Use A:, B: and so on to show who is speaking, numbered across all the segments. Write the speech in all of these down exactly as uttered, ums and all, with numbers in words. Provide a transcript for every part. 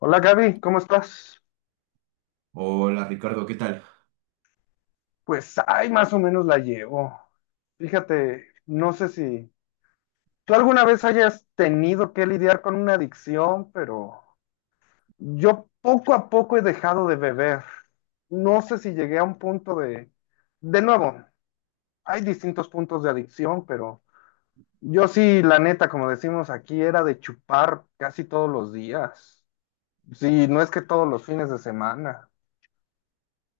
A: Hola Gaby, ¿cómo estás?
B: Hola Ricardo, ¿qué tal?
A: Pues, ay, más o menos la llevo. Fíjate, no sé si tú alguna vez hayas tenido que lidiar con una adicción, pero yo poco a poco he dejado de beber. No sé si llegué a un punto de... De nuevo, hay distintos puntos de adicción, pero yo sí, la neta, como decimos aquí, era de chupar casi todos los días. Sí, no es que todos los fines de semana.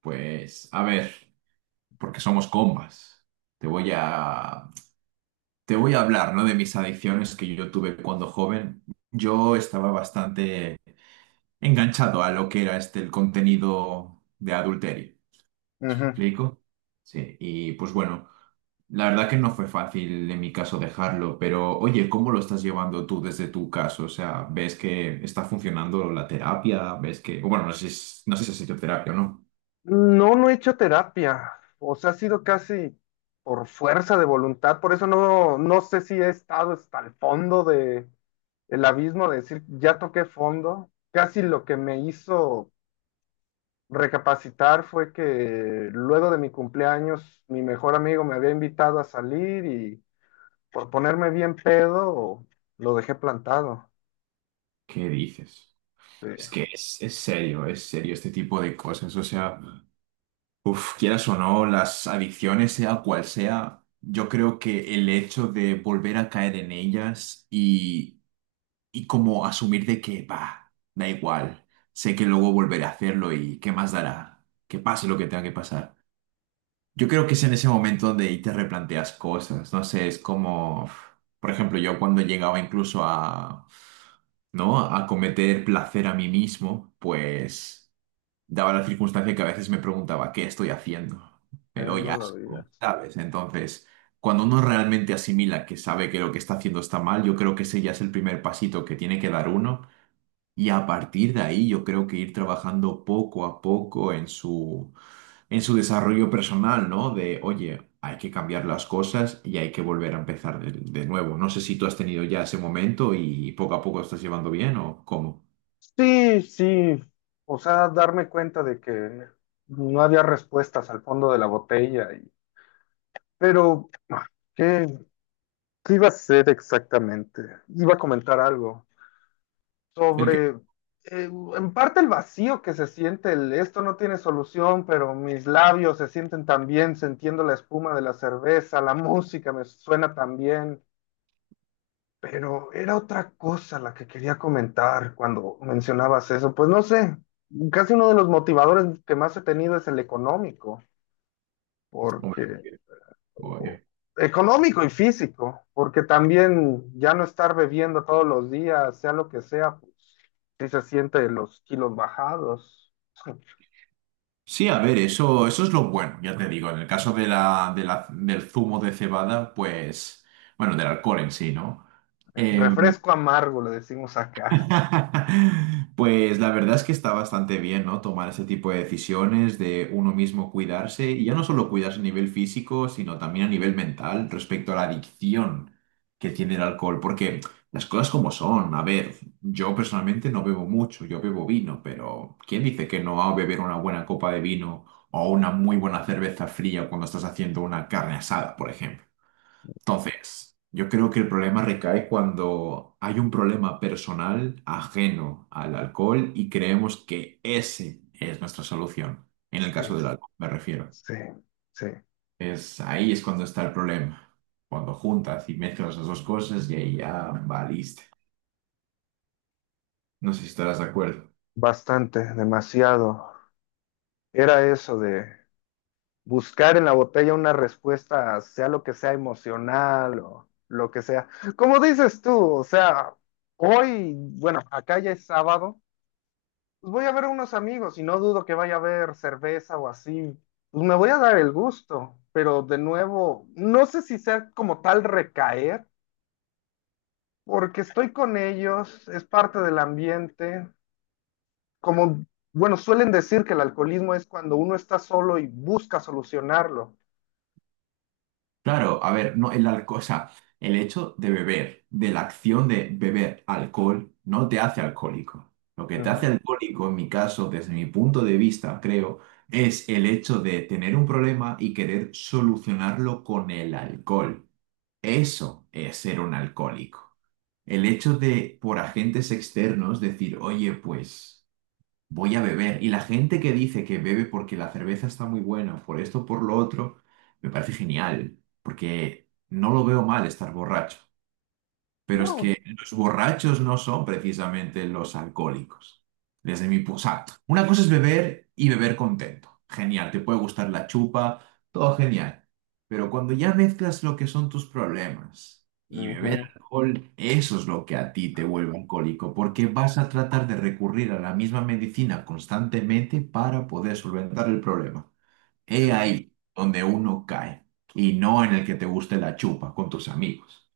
B: Pues a ver, porque somos combas. Te voy a te voy a hablar, ¿no? De mis adicciones que yo tuve cuando joven. Yo estaba bastante enganchado a lo que era este el contenido de adulterio. ¿Me
A: Ujú.
B: ¿Explico? Sí, y pues bueno, la verdad que no fue fácil en mi caso dejarlo, pero oye, ¿cómo lo estás llevando tú desde tu caso? O sea, ¿ves que está funcionando la terapia? ¿Ves que, bueno, no sé, si- no sé si ha sido terapia o no?
A: No, no he hecho terapia. O sea, ha sido casi por fuerza de voluntad. Por eso no, no sé si he estado hasta el fondo de el abismo, de decir, ya toqué fondo. Casi lo que me hizo recapacitar fue que luego de mi cumpleaños, mi mejor amigo me había invitado a salir y por ponerme bien pedo, lo dejé plantado.
B: ¿Qué dices?
A: Sí, eh,
B: Es que es, es serio, es serio este tipo de cosas. O sea, uf, quieras o no, las adicciones, sea cual sea, yo creo que el hecho de volver a caer en ellas y, y como asumir de que, va, da igual, sé que luego volveré a hacerlo y qué más dará, que pase lo que tenga que pasar. Yo creo que es en ese momento donde ahí te replanteas cosas. No sé, es como, uf, por ejemplo, yo cuando llegaba incluso a, ¿no? A cometer placer a mí mismo, pues daba la circunstancia que a veces me preguntaba, ¿qué estoy haciendo? Me doy
A: no lo
B: asco,
A: digas.
B: ¿sabes? Entonces, cuando uno realmente asimila que sabe que lo que está haciendo está mal, yo creo que ese ya es el primer pasito que tiene que dar uno. Y a partir de ahí, yo creo que ir trabajando poco a poco en su, en su desarrollo personal, ¿no? De, oye, hay que cambiar las cosas y hay que volver a empezar de, de nuevo. No sé si tú has tenido ya ese momento y poco a poco estás llevando bien o cómo.
A: Sí, sí, o sea, darme cuenta de que no había respuestas al fondo de la botella, y- pero ah, ¿qué, qué iba a hacer exactamente? Iba a comentar algo
B: El que,
A: sobre, eh, en parte el vacío que se siente, el esto no tiene solución, pero mis labios se sienten tan bien, sintiendo la espuma de la cerveza, la música me suena también. Pero era otra cosa la que quería comentar cuando mencionabas eso. Pues no sé, casi uno de los motivadores que más he tenido es el económico,
B: hombre,
A: porque
B: oye.
A: económico y físico, porque también ya no estar bebiendo todos los días, sea lo que sea, pues sí se siente los kilos bajados.
B: Sí, a ver, eso, eso es lo bueno, ya te digo, en el caso de la, de la- del zumo de cebada, pues, bueno, del alcohol en sí, ¿no? Em,
A: Refresco amargo, le decimos acá.
B: Pues la verdad es que está bastante bien, ¿no? Tomar ese tipo de decisiones de uno mismo cuidarse y ya no solo cuidarse a nivel físico, sino también a nivel mental respecto a la adicción que tiene el alcohol, porque las cosas como son, a ver, yo personalmente no bebo mucho, yo bebo vino, pero ¿quién dice que no va a beber una buena copa de vino o una muy buena cerveza fría cuando estás haciendo una carne asada, por ejemplo? Entonces, yo creo que el problema recae cuando hay un problema personal ajeno al alcohol y creemos que ese es nuestra solución. En el
A: Sí,
B: caso del alcohol, me refiero.
A: sí, sí,
B: Es ahí es cuando está el problema. Cuando juntas y mezclas las dos cosas y ahí ya valiste. No sé si estarás de acuerdo.
A: bastante, demasiado. Era eso de buscar en la botella una respuesta, sea lo que sea emocional o lo que sea. Como dices tú, o sea, hoy, bueno, acá ya es sábado, pues voy a ver a unos amigos y no dudo que vaya a haber cerveza o así. Pues me voy a dar el gusto, pero de nuevo, no sé si sea como tal recaer, porque estoy con ellos, es parte del ambiente, como... Bueno, suelen decir que el alcoholismo es cuando uno está solo y busca solucionarlo.
B: Claro, a ver, no, el alcohol, o sea, el hecho de beber, de la acción de beber alcohol, no te hace alcohólico. Lo que te
A: Ujú.
B: hace alcohólico, en mi caso, desde mi punto de vista, creo, es el hecho de tener un problema y querer solucionarlo con el alcohol. Eso es ser un alcohólico. El hecho de, por agentes externos, decir, oye, pues voy a beber. Y la gente que dice que bebe porque la cerveza está muy buena, por esto, por lo otro, me parece genial, porque no lo veo mal estar borracho. Pero es
A: No,
B: que los borrachos no son precisamente los alcohólicos. Desde mi punto. O sea, una cosa es beber y beber contento. Genial, te puede gustar la chupa, todo genial. Pero cuando ya mezclas lo que son tus problemas y beber
A: Ujú,
B: alcohol, eso es lo que a ti te vuelve alcohólico, porque vas a tratar de recurrir a la misma medicina constantemente para poder solventar el problema. He
A: sí.
B: ahí donde uno cae y no en el que te guste la chupa con tus amigos.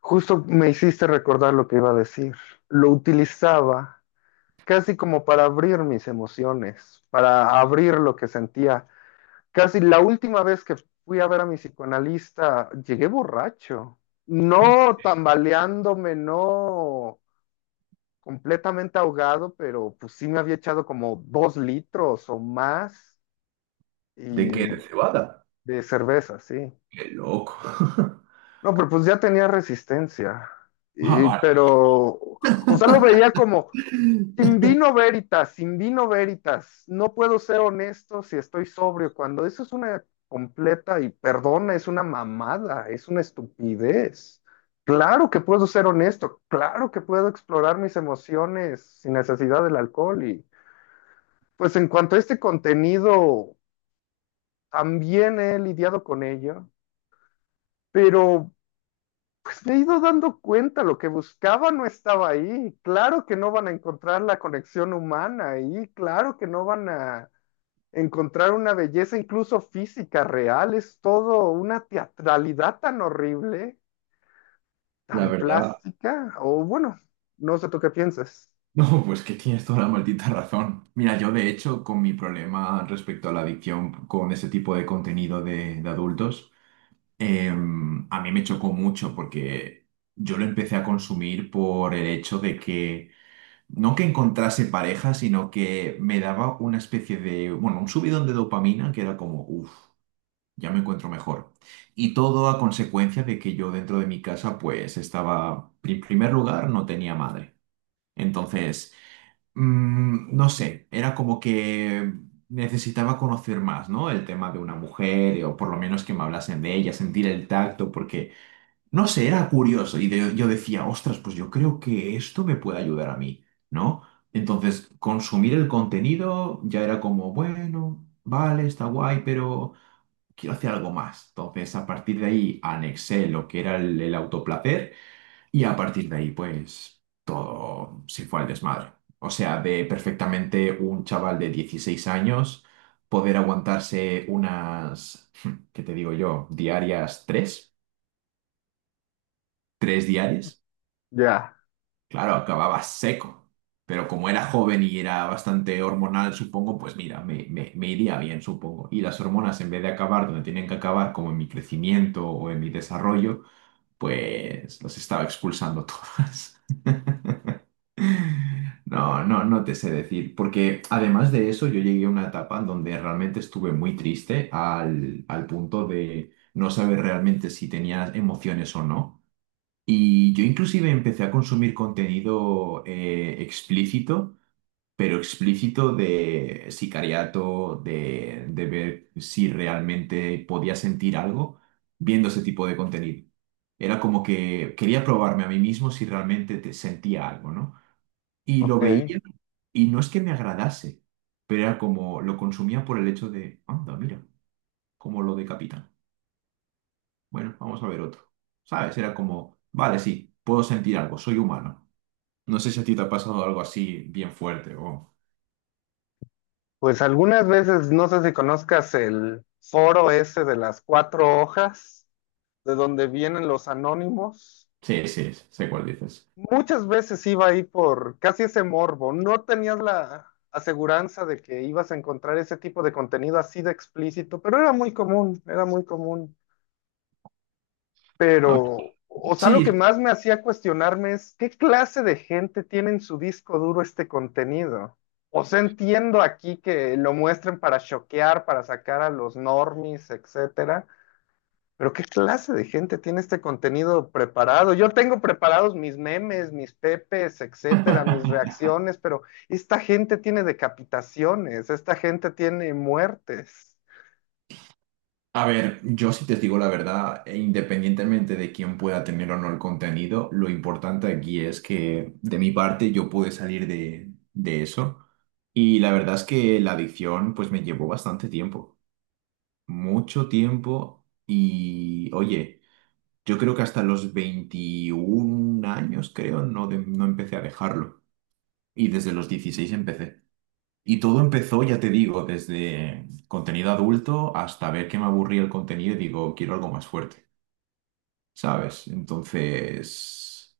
A: Justo me hiciste recordar lo que iba a decir. Lo utilizaba casi como para abrir mis emociones, para abrir lo que sentía. Casi la última vez que fui a ver a mi psicoanalista, llegué borracho. No tambaleándome, no completamente ahogado, pero pues sí me había echado como dos litros o más
B: ¿De qué? ¿De
A: y
B: cebada?
A: de cerveza, sí.
B: ¡Qué loco!
A: No, pero pues ya tenía resistencia.
B: Ah,
A: Y-
B: vale.
A: pero, o sea, lo veía como, sin vino veritas, sin vino veritas, no puedo ser honesto si estoy sobrio, cuando eso es una completa, y perdona, es una mamada, es una estupidez. Claro que puedo ser honesto, claro que puedo explorar mis emociones sin necesidad del alcohol. Y pues en cuanto a este contenido, también he lidiado con ello, pero... pues me he ido dando cuenta, lo que buscaba no estaba ahí. Claro que no van a encontrar la conexión humana ahí, claro que no van a encontrar una belleza incluso física real, es todo una teatralidad tan horrible,
B: La
A: tan
B: verdad,
A: plástica, o bueno, no sé tú qué piensas.
B: no, pues que tienes toda la maldita razón. Mira, yo de hecho, con mi problema respecto a la adicción con ese tipo de contenido de, de adultos, em, a mí me chocó mucho porque yo lo empecé a consumir por el hecho de que, no que encontrase pareja, sino que me daba una especie de, bueno, un subidón de dopamina que era como, uff. Ya me encuentro mejor. Y todo a consecuencia de que yo dentro de mi casa pues estaba, en primer lugar, no tenía madre. Entonces, mm, no sé, era como que necesitaba conocer más, ¿no? El tema de una mujer, o por lo menos que me hablasen de ella, sentir el tacto, porque, no sé, era curioso. Y de- yo decía, ostras, pues yo creo que esto me puede ayudar a mí, ¿no? Entonces, consumir el contenido ya era como, bueno, vale, está guay, pero quiero hacer algo más. Entonces, a partir de ahí, anexé lo que era el, el autoplacer y a partir de ahí, pues, todo se fue al desmadre. O sea, de perfectamente un chaval de dieciséis años poder aguantarse unas, ¿qué te digo yo? Diarias tres, tres diarias.
A: Ya,
B: Claro, acababa seco. Pero como era joven y era bastante hormonal, supongo, pues mira, me, me- me iría bien, supongo. Y las hormonas, en vez de acabar donde tienen que acabar, como en mi crecimiento o en mi desarrollo, pues los estaba expulsando todas. No, no, no te sé decir, porque además de eso yo llegué a una etapa en donde realmente estuve muy triste al, al punto de no saber realmente si tenía emociones o no. Y yo inclusive empecé a consumir contenido eh, explícito pero explícito de sicariato, de, de ver si realmente podía sentir algo viendo ese tipo de contenido. Era como que quería probarme a mí mismo si realmente te sentía algo, ¿no? Y lo
A: ok.
B: veía y no es que me agradase, pero era como lo consumía por el hecho de, anda, mira, como lo decapitan. Bueno, vamos a ver otro. ¿Sabes? Era como, vale, sí, puedo sentir algo, soy humano. No sé si a ti te ha pasado algo así bien fuerte o...
A: Pues algunas veces, no sé si conozcas el foro ese de las cuatro hojas, de donde vienen los anónimos.
B: Sí, sí, sé cuál dices.
A: Muchas veces iba ahí por casi ese morbo. No tenías la aseguranza de que ibas a encontrar ese tipo de contenido así de explícito, pero era muy común, era muy común.
B: A
A: Pero, o sea, lo que
B: Sí,
A: más me hacía cuestionarme es qué clase de gente tiene en su disco duro este contenido. O sea, entiendo aquí que lo muestren para choquear, para sacar a los normies, etcétera, pero ¿qué clase de gente tiene este contenido preparado? Yo tengo preparados mis memes, mis pepes, etcétera, mis reacciones, pero esta gente tiene decapitaciones, esta gente tiene muertes.
B: A ver, yo si te digo la verdad, e independientemente de quién pueda tener o no el contenido, lo importante aquí es que de mi parte yo pude salir de, de eso. Y la verdad es que la adicción pues me llevó bastante tiempo, mucho tiempo. Y oye, yo creo que hasta los veintiún años creo no, de- no empecé a dejarlo. Y desde los dieciséis empecé. Y todo empezó, ya te digo, desde contenido adulto hasta ver que me aburría el contenido y digo, quiero algo más fuerte, ¿sabes? Entonces,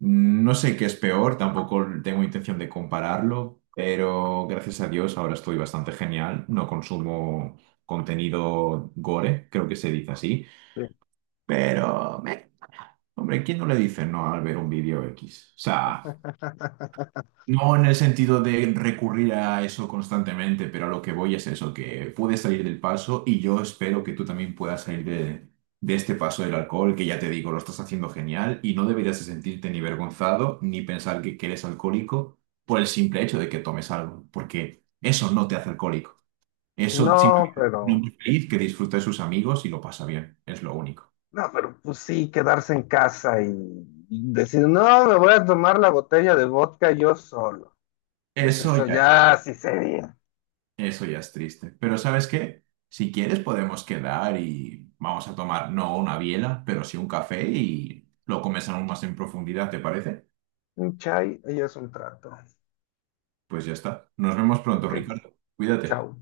B: no sé qué es peor, tampoco tengo intención de compararlo, pero gracias a Dios ahora estoy bastante genial, no consumo contenido gore, creo que se dice así,
A: Sí.
B: pero, meh, hombre, ¿quién no le dice no al ver un vídeo X? O sea... No en el sentido de recurrir a eso constantemente, pero a lo que voy es eso, que puedes salir del paso y yo espero que tú también puedas salir de, de este paso del alcohol, que ya te digo, lo estás haciendo genial y no deberías de sentirte ni vergonzado ni pensar que, que, eres alcohólico por el simple hecho de que tomes algo, porque eso no te hace alcohólico. Eso
A: No,
B: simplemente es un
A: pero,
B: hombre feliz que disfruta de sus amigos y lo pasa bien, es lo único.
A: no, pero pues sí, quedarse en casa y, y, decir, no, me voy a tomar la botella de vodka yo solo. Pues
B: Eso
A: eso
B: ya
A: ya sí sería.
B: Eso ya es triste. Pero ¿sabes qué? Si quieres podemos quedar y vamos a tomar no una biela, pero sí un café y lo comes aún más en profundidad, ¿te parece?
A: Un chai y es un trato.
B: Pues ya está. Nos vemos pronto,
A: Ok,
B: Ricardo. Cuídate.
A: chao.